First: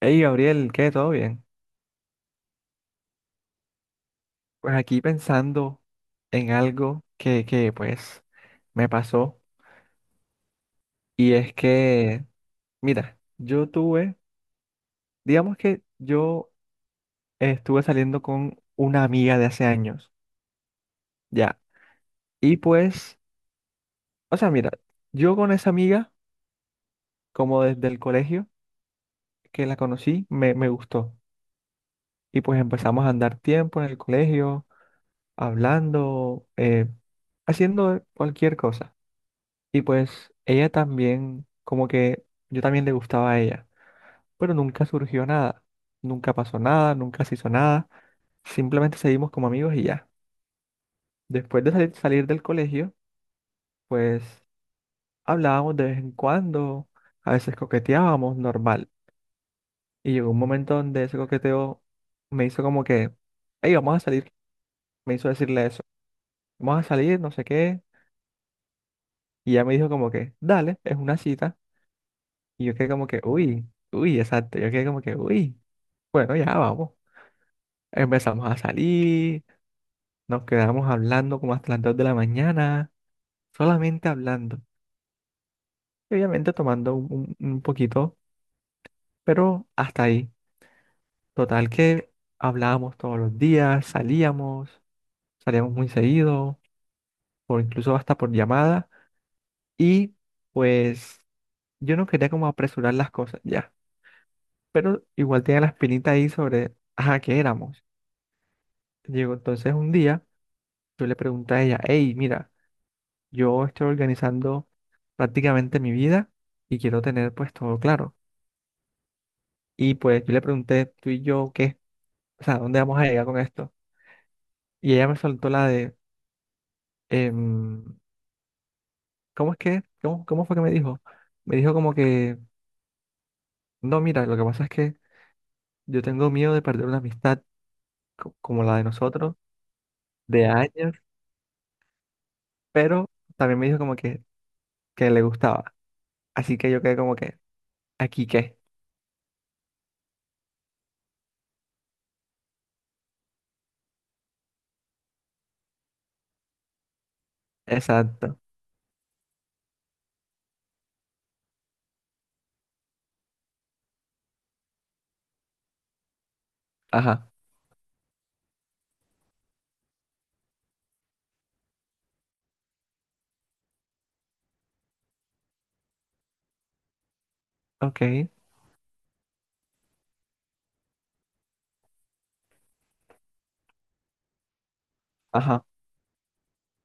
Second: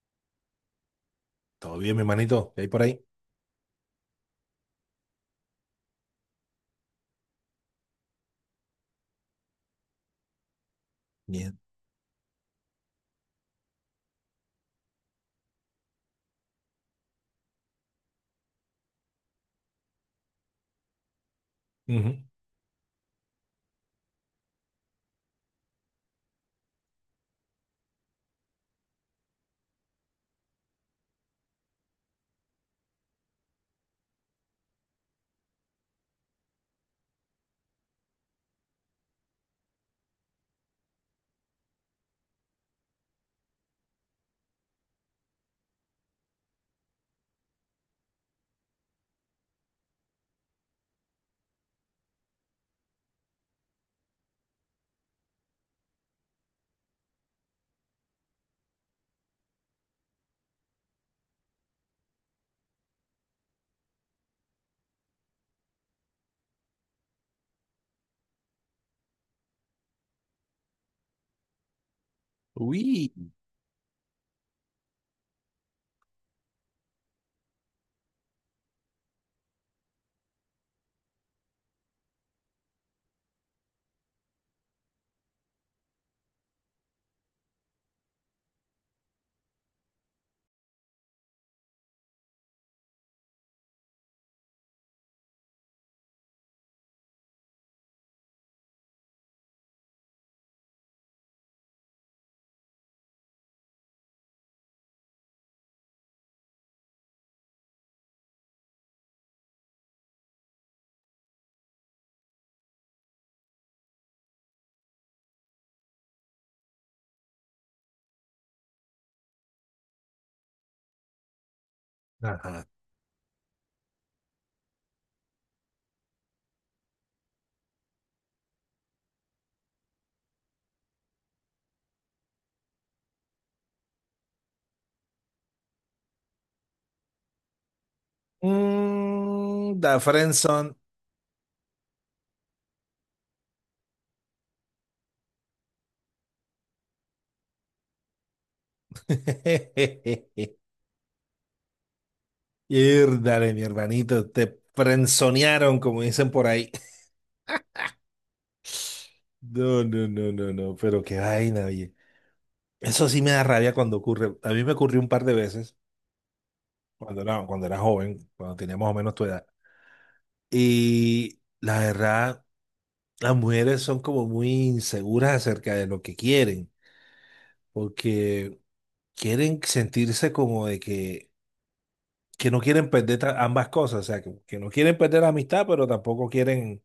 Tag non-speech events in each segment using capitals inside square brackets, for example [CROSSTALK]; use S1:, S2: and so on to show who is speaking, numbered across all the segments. S1: Hey Gabriel, ¿qué? ¿Todo bien?
S2: Todo bien, mi hermanito. ¿Qué hay por ahí?
S1: Pues aquí pensando en algo que pues me pasó. Y es
S2: Bien.
S1: que, mira, yo tuve, digamos que yo estuve saliendo con una amiga de hace años, ya.
S2: Ujú.
S1: Y pues, o sea, mira, yo con esa amiga, como desde el colegio que la conocí, me gustó y pues empezamos a andar tiempo en el colegio, hablando, haciendo cualquier cosa. Y pues ella también, como que yo también le gustaba a ella, pero nunca surgió nada, nunca pasó nada, nunca se hizo nada, simplemente seguimos como amigos y ya. Después de salir del colegio, pues hablábamos de vez en cuando, a veces coqueteábamos normal. Y llegó un momento donde ese coqueteo me hizo como que, hey, vamos a salir, me hizo decirle eso, vamos a salir, no sé qué, y ella me dijo como que, dale, es una cita, y yo quedé como
S2: Uy.
S1: que, uy, uy, exacto, yo quedé como que, uy, bueno, ya vamos. Empezamos a salir, nos quedamos hablando como hasta las 2 de la mañana, solamente hablando. Y obviamente tomando un poquito, pero hasta ahí. Total que hablábamos todos los días, salíamos, salíamos muy seguido, o incluso hasta por llamada. Y pues yo no quería como apresurar las cosas ya, pero igual tenía la espinita ahí sobre, ajá, ¿qué éramos? Llegó entonces un día, yo le pregunté a ella, hey, mira, yo estoy organizando prácticamente mi vida y quiero tener pues todo claro. Y pues yo le pregunté, tú y yo, ¿qué? O sea,
S2: Ajá.
S1: ¿dónde vamos a llegar con esto? Y ella me soltó la de, em, ¿cómo es que? ¿Cómo fue que me dijo? Me dijo como que, no, mira, lo que pasa es que yo tengo miedo de perder una amistad como la de nosotros,
S2: Mm, da
S1: de
S2: friendzone.
S1: años, pero también me dijo como que le gustaba. Así que yo quedé como que, ¿aquí qué?
S2: [LAUGHS] Dale, mi hermanito, te frenzonearon, como dicen por ahí.
S1: Exacto.
S2: No, no, no, no, no, pero qué vaina, oye. Eso sí me da rabia cuando ocurre. A mí me ocurrió un par de veces
S1: Ajá.
S2: cuando era joven, cuando tenía más o menos tu edad. Y la verdad, las mujeres son como muy inseguras acerca de lo que quieren.
S1: Ok.
S2: Porque quieren sentirse como de que no quieren perder ambas cosas, o sea, que no quieren perder la
S1: Ajá.
S2: amistad, pero tampoco quieren,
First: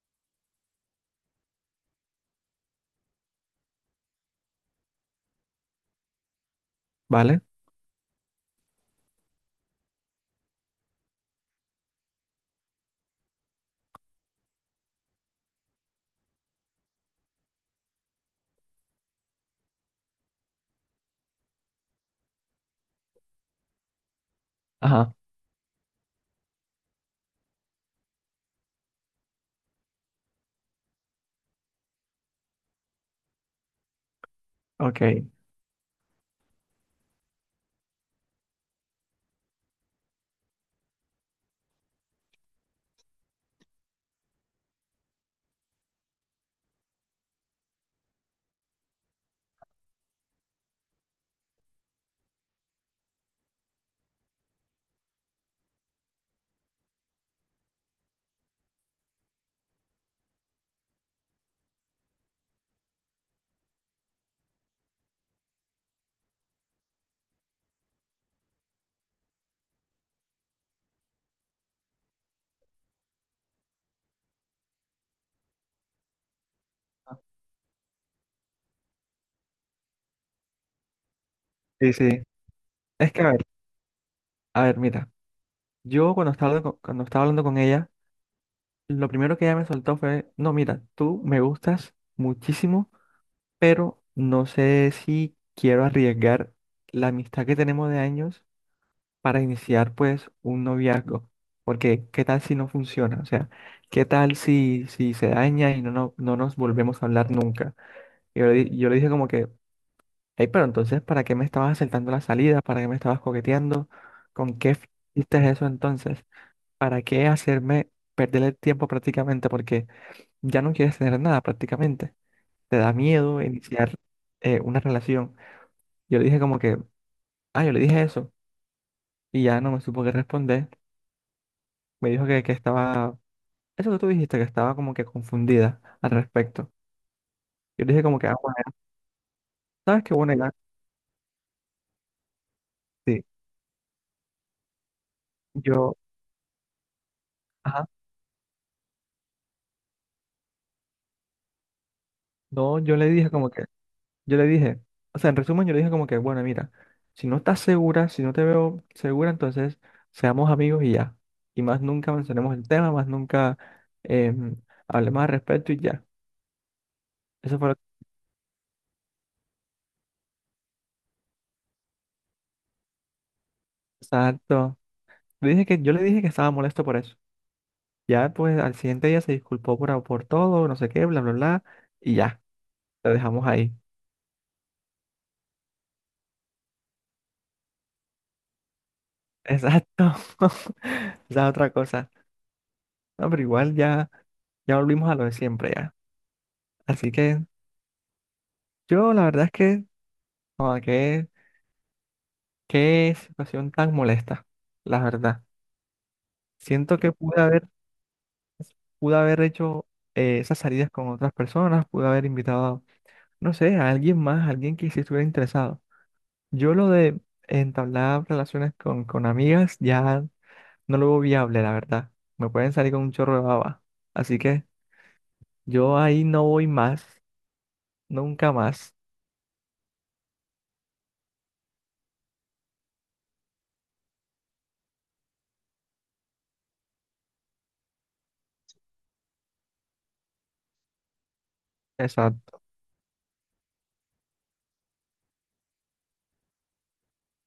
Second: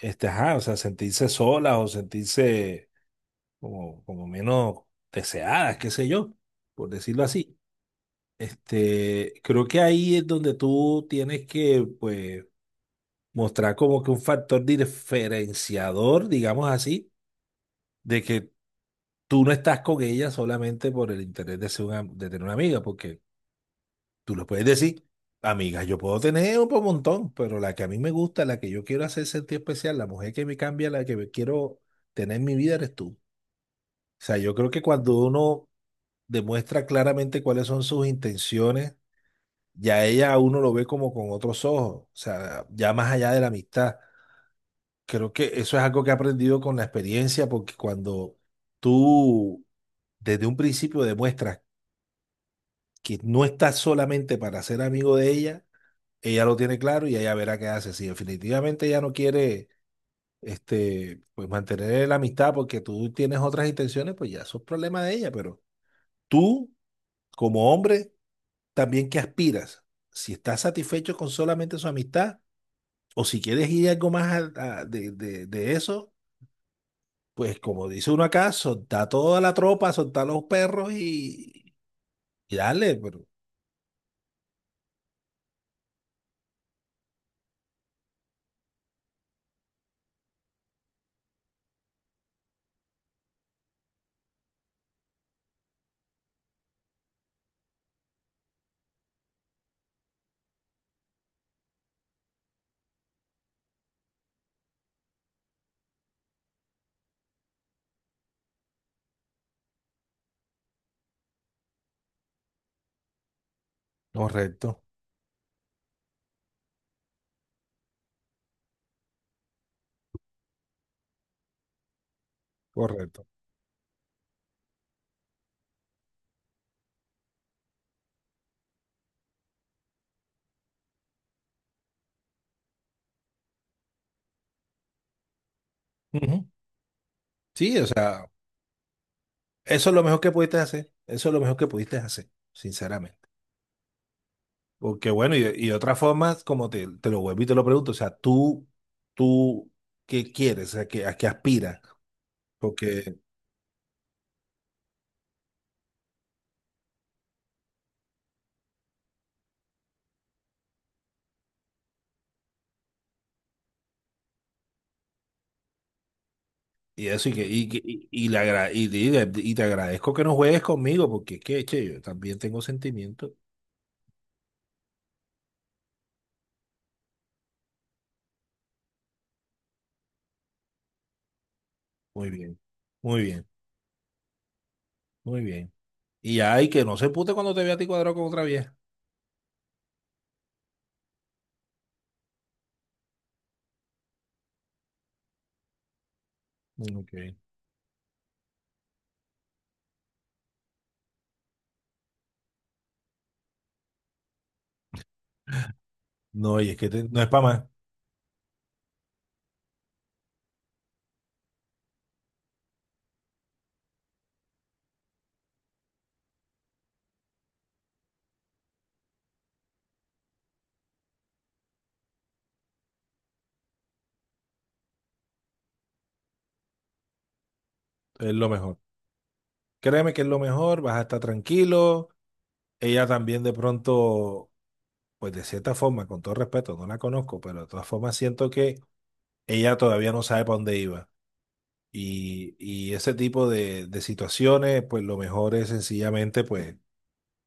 S2: este, ajá, o sea, sentirse solas o sentirse como, como menos deseadas, qué sé yo, por decirlo
S1: ¿Vale?
S2: así. Este, creo que ahí es donde tú tienes que, pues, mostrar como que un factor diferenciador, digamos así, de que tú no estás con ella solamente por el interés de ser una, de tener una amiga, porque tú le puedes decir,
S1: Ajá.
S2: amigas, yo puedo tener montón, pero la que a mí me gusta, la que yo quiero hacer sentir especial, la mujer que me cambia, la que me quiero tener en mi vida, eres tú. O sea, yo creo que cuando
S1: Ok.
S2: uno demuestra claramente cuáles son sus intenciones, ya ella a uno lo ve como con otros ojos, o sea, ya más allá de la amistad. Creo que eso es algo que he aprendido con la experiencia, porque cuando tú desde un principio demuestras que no estás solamente para ser amigo de ella, ella lo tiene claro y ella verá qué hace. Si definitivamente ella no quiere, este, pues mantener la amistad porque tú tienes otras intenciones, pues ya eso es problema de ella. Pero tú, como hombre, también que aspiras, si estás satisfecho con solamente su amistad o si quieres ir algo más de eso, pues como dice uno acá, soltá toda la tropa, soltá los perros
S1: Sí, sí.
S2: y dale,
S1: Es que
S2: pero
S1: a ver, mira. Yo cuando estaba, cuando estaba hablando con ella, lo primero que ella me soltó fue, no, mira, tú me gustas muchísimo, pero no sé si quiero arriesgar la amistad que tenemos de años para iniciar pues un noviazgo, porque ¿qué tal si no funciona? O sea, ¿qué tal si, si se daña y no nos volvemos a hablar nunca? Y yo, yo le dije como que, hey, pero entonces, ¿para qué me estabas aceptando la salida? ¿Para qué me estabas coqueteando? ¿Con qué
S2: correcto,
S1: hiciste eso entonces? ¿Para qué hacerme perder el tiempo prácticamente? Porque ya no quieres tener nada prácticamente. Te da
S2: correcto.
S1: miedo iniciar una relación. Yo le dije como que, ah, yo le dije eso. Y ya no me supo qué responder. Me dijo que estaba, eso que tú dijiste, que estaba como que confundida al
S2: Ujú.
S1: respecto.
S2: Sí,
S1: Yo
S2: o
S1: le dije como que,
S2: sea.
S1: ah, bueno,
S2: Eso es lo
S1: ¿sabes qué
S2: mejor que
S1: bueno era?
S2: pudiste hacer. Eso es lo mejor que pudiste hacer,
S1: Sí.
S2: sinceramente. Porque bueno, y de otra
S1: Yo,
S2: forma, como te lo vuelvo y te lo
S1: ajá.
S2: pregunto, o sea, tú, ¿qué quieres? O sea, ¿qué?, ¿a qué aspiras?
S1: No, yo le
S2: Porque,
S1: dije como que yo le dije, o sea, en resumen, yo le dije como que, bueno, mira, si no estás segura, si no te veo segura, entonces seamos amigos y ya. Y más nunca mencionemos el tema, más nunca em, hablemos al respecto y ya.
S2: y eso,
S1: Eso fue lo que...
S2: y le agra- y, dile- y te agradezco que no juegues conmigo, porque es que, che, yo también tengo sentimientos.
S1: Exacto. Le dije yo le dije que estaba molesto por eso. Ya, pues, al siguiente día se disculpó por todo, no sé qué, bla, bla, bla, y
S2: Muy
S1: ya,
S2: bien,
S1: lo
S2: muy
S1: dejamos
S2: bien,
S1: ahí.
S2: muy bien. Y ay, que no se pute cuando te vea a ti cuadrado con otra vieja.
S1: Exacto. [LAUGHS] Esa es otra cosa. No, pero igual ya, ya volvimos a lo de siempre, ya.
S2: Mm,
S1: Así
S2: ok.
S1: que yo, la verdad es que, como que qué situación tan molesta, la verdad.
S2: No, y es que
S1: Siento que
S2: no es para más,
S1: pude haber hecho esas salidas con otras personas, pude haber invitado, no sé, a alguien más, a alguien que sí estuviera interesado. Yo lo de entablar relaciones con amigas ya no lo veo viable, la verdad. Me pueden salir con un chorro de baba. Así que yo ahí no voy más,
S2: es lo
S1: nunca
S2: mejor.
S1: más.
S2: Créeme que es lo mejor, vas a estar tranquilo. Ella también de pronto, pues de cierta forma, con todo respeto, no la conozco, pero de todas formas siento que ella todavía no sabe para dónde iba.
S1: Exacto,
S2: Y ese tipo de situaciones, pues lo mejor es sencillamente, pues,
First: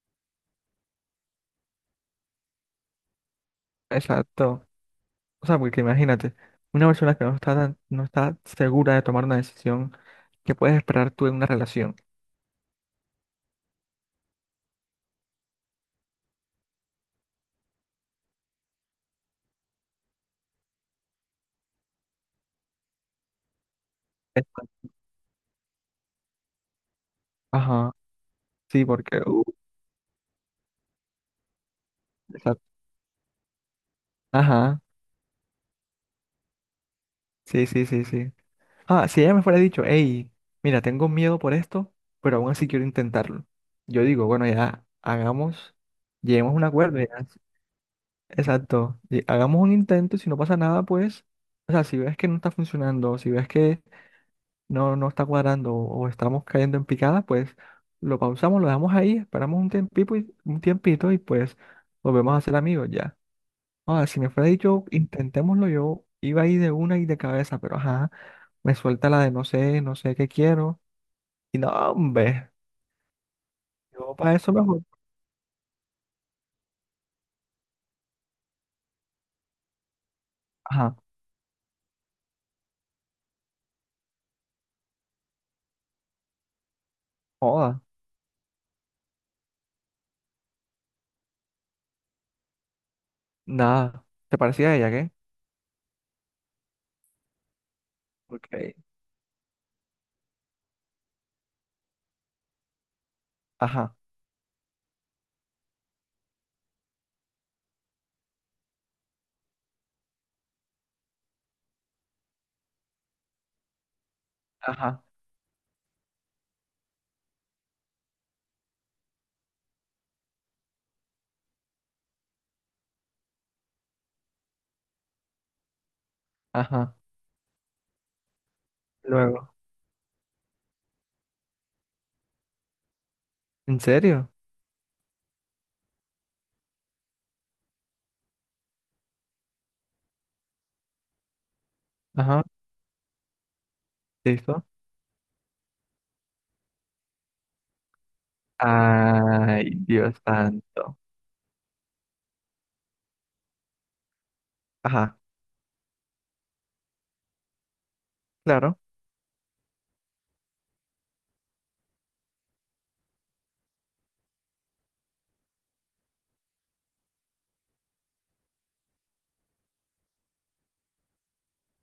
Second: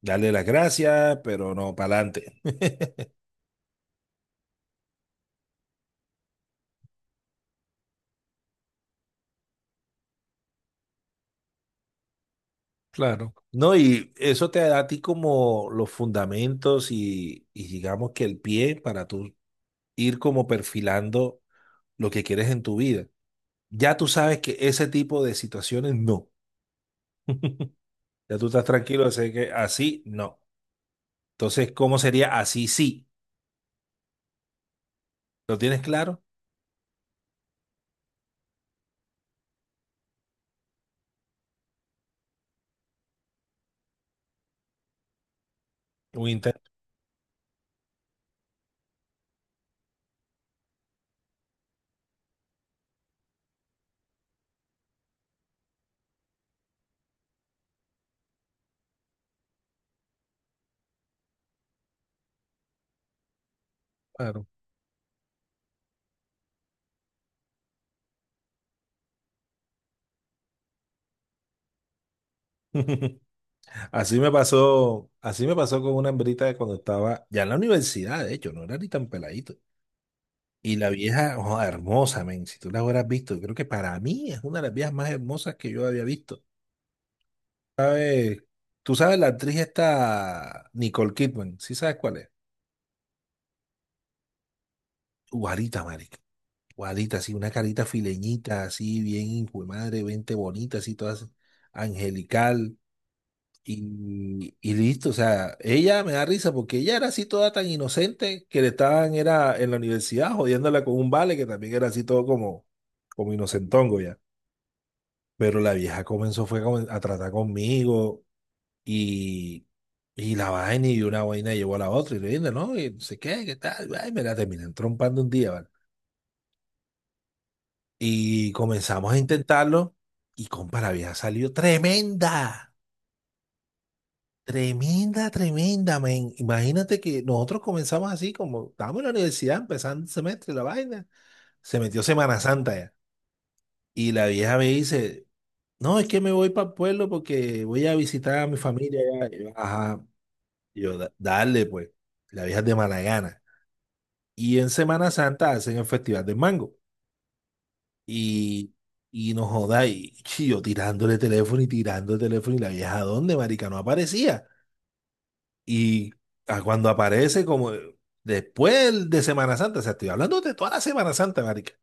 S2: darle las gracias, pero no para adelante. [LAUGHS]
S1: exacto. O sea, porque imagínate, una persona que no está segura de tomar una decisión, ¿qué puedes esperar tú en una relación?
S2: Claro. No, y eso te da a ti como los fundamentos y digamos que el pie para tú ir como perfilando lo que quieres en tu vida. Ya tú sabes que ese
S1: Exacto.
S2: tipo de situaciones no. [LAUGHS]
S1: Ajá,
S2: Ya tú estás
S1: sí,
S2: tranquilo,
S1: porque...
S2: sé que así no. Entonces, ¿cómo sería
S1: exacto.
S2: así sí?
S1: Ajá,
S2: ¿Lo tienes claro?
S1: sí, sí, sí, sí. Ah, si ella me fuera dicho, hey, mira, tengo miedo por esto, pero aún así quiero intentarlo. Yo digo, bueno, ya hagamos,
S2: Un
S1: lleguemos a
S2: intento
S1: un acuerdo, ya. Exacto, y hagamos un intento y si no pasa nada, pues, o sea, si ves que no está funcionando, si ves que no está cuadrando o estamos cayendo en picada, pues lo pausamos, lo dejamos ahí, esperamos un tiempito un tiempito y pues volvemos a ser amigos, ya. Ah, si me
S2: claro.
S1: fuera dicho, intentémoslo, yo iba ahí de una y de cabeza, pero ajá, me suelta la de no sé, no sé qué quiero. Y no, hombre,
S2: [LAUGHS]
S1: yo para eso mejor.
S2: Así me pasó con una hembrita de cuando estaba ya en la universidad, de hecho, no era ni tan peladito. Y la
S1: Ajá,
S2: vieja, oh, hermosa, men, si tú la hubieras visto, yo creo que para mí es una de las viejas más hermosas que yo había visto.
S1: joda,
S2: ¿Sabes? Tú sabes la actriz esta Nicole Kidman, ¿sí sabes cuál es?
S1: nada. ¿Te parecía a ella, qué?
S2: Guarita, marica. Guadita, así, una carita
S1: Ok.
S2: fileñita, así, bien, hijo de madre, vente bonita, así, todas angelical.
S1: Ajá,
S2: Y listo, o sea, ella me da risa porque ella era así toda tan inocente que le estaban, era en la universidad jodiéndola con un vale que también era así todo como, como inocentongo ya.
S1: ajá,
S2: Pero la vieja comenzó fue como a tratar conmigo y, y la vaina y una vaina llevó a la otra y le dije, no, y no sé qué, qué tal, ay, me la terminan trompando un día.
S1: ajá.
S2: Y comenzamos a
S1: Luego,
S2: intentarlo y, compa, había salido tremenda,
S1: ¿en serio?
S2: tremenda, tremenda, men. Imagínate que nosotros comenzamos así, como estábamos en la universidad, empezando el semestre, la vaina. Se metió Semana
S1: Ajá,
S2: Santa ya. Y la vieja me
S1: listo.
S2: dice, no, es que me voy para el pueblo porque voy a visitar a mi familia allá". Y yo,
S1: Ay,
S2: ajá.
S1: Dios
S2: Y yo,
S1: santo.
S2: Dale pues". La vieja es de mala gana. Y en Semana
S1: Ajá,
S2: Santa hacen el Festival del Mango. Y,
S1: claro,
S2: y no joda, y chi, yo tirándole teléfono y tirando el teléfono y la vieja, ¿dónde, marica? No aparecía. Y a cuando aparece, como después de Semana Santa, o sea, estoy hablando de toda la Semana Santa, marica.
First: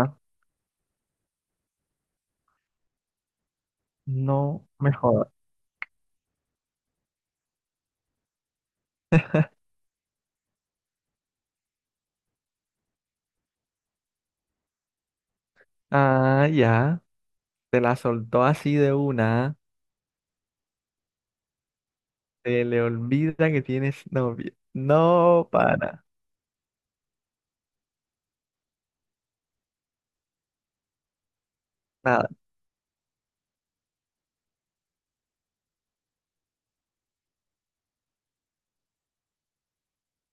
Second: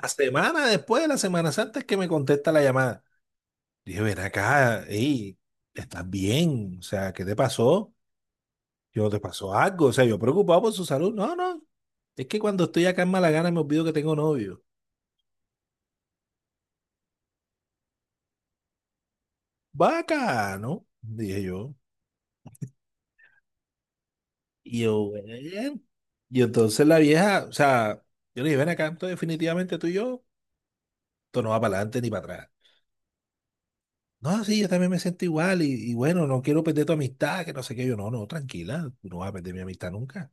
S2: La semana después de la Semana Santa es que me contesta la llamada. Dije, ven
S1: no
S2: acá,
S1: me jodas.
S2: ey, ¿estás bien? O sea, ¿qué te pasó? Yo, ¿te pasó algo? O sea, yo preocupado por su salud. No, no, es que cuando estoy acá en Malagana me olvido que tengo novio.
S1: Ah, ya, te la soltó así de una.
S2: Bacano, dije yo.
S1: Se le olvida que tienes novia.
S2: Y yo, bueno.
S1: No, para
S2: Y entonces la vieja, o sea, yo le dije, ven acá, entonces definitivamente tú y yo, esto no va para adelante ni para
S1: nada.
S2: atrás. No, sí, yo también me siento igual y bueno, no quiero perder tu amistad, que no sé qué. Yo, no, no, tranquila, tú no vas a perder mi amistad nunca.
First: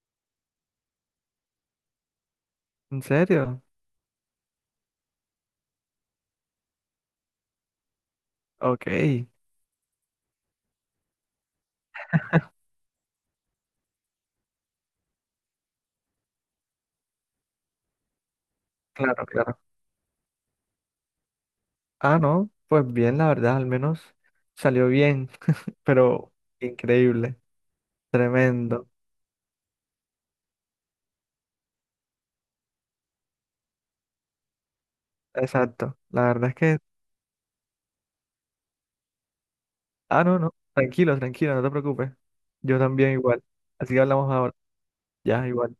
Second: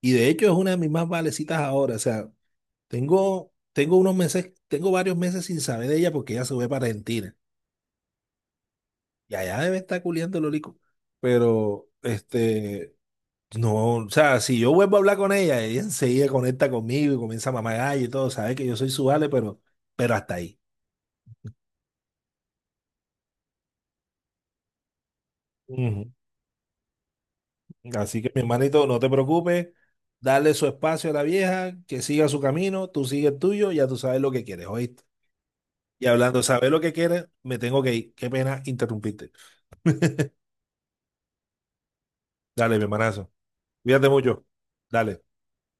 S2: Y de hecho es una de mis más valecitas ahora, o sea,
S1: ¿En serio?
S2: tengo unos meses, tengo varios meses sin saber de ella porque ella se fue para Argentina
S1: Ok,
S2: y allá debe estar culiando el olico. Pero, este, no, o sea, si yo vuelvo a hablar con ella, ella enseguida conecta conmigo y comienza a mamar gallo y todo, sabe que yo soy su
S1: claro,
S2: vale,
S1: claro.
S2: pero hasta ahí.
S1: Ah, no, pues bien, la verdad, al menos salió bien,
S2: Ujú.
S1: pero increíble,
S2: Así que mi hermanito,
S1: tremendo,
S2: no te preocupes, dale su espacio a la vieja, que siga su camino, tú sigue el tuyo, ya tú sabes lo que quieres, ¿oíste?
S1: exacto.
S2: Y
S1: La
S2: hablando de
S1: verdad es
S2: saber
S1: que,
S2: lo que quieres, me tengo que ir. Qué pena interrumpirte.
S1: ah, no, no, tranquilo, tranquilo, no te preocupes.
S2: Dale,
S1: Yo
S2: mi
S1: también
S2: hermanazo.
S1: igual. Así que
S2: Cuídate
S1: hablamos
S2: mucho.
S1: ahora.
S2: Dale.
S1: Ya, igual.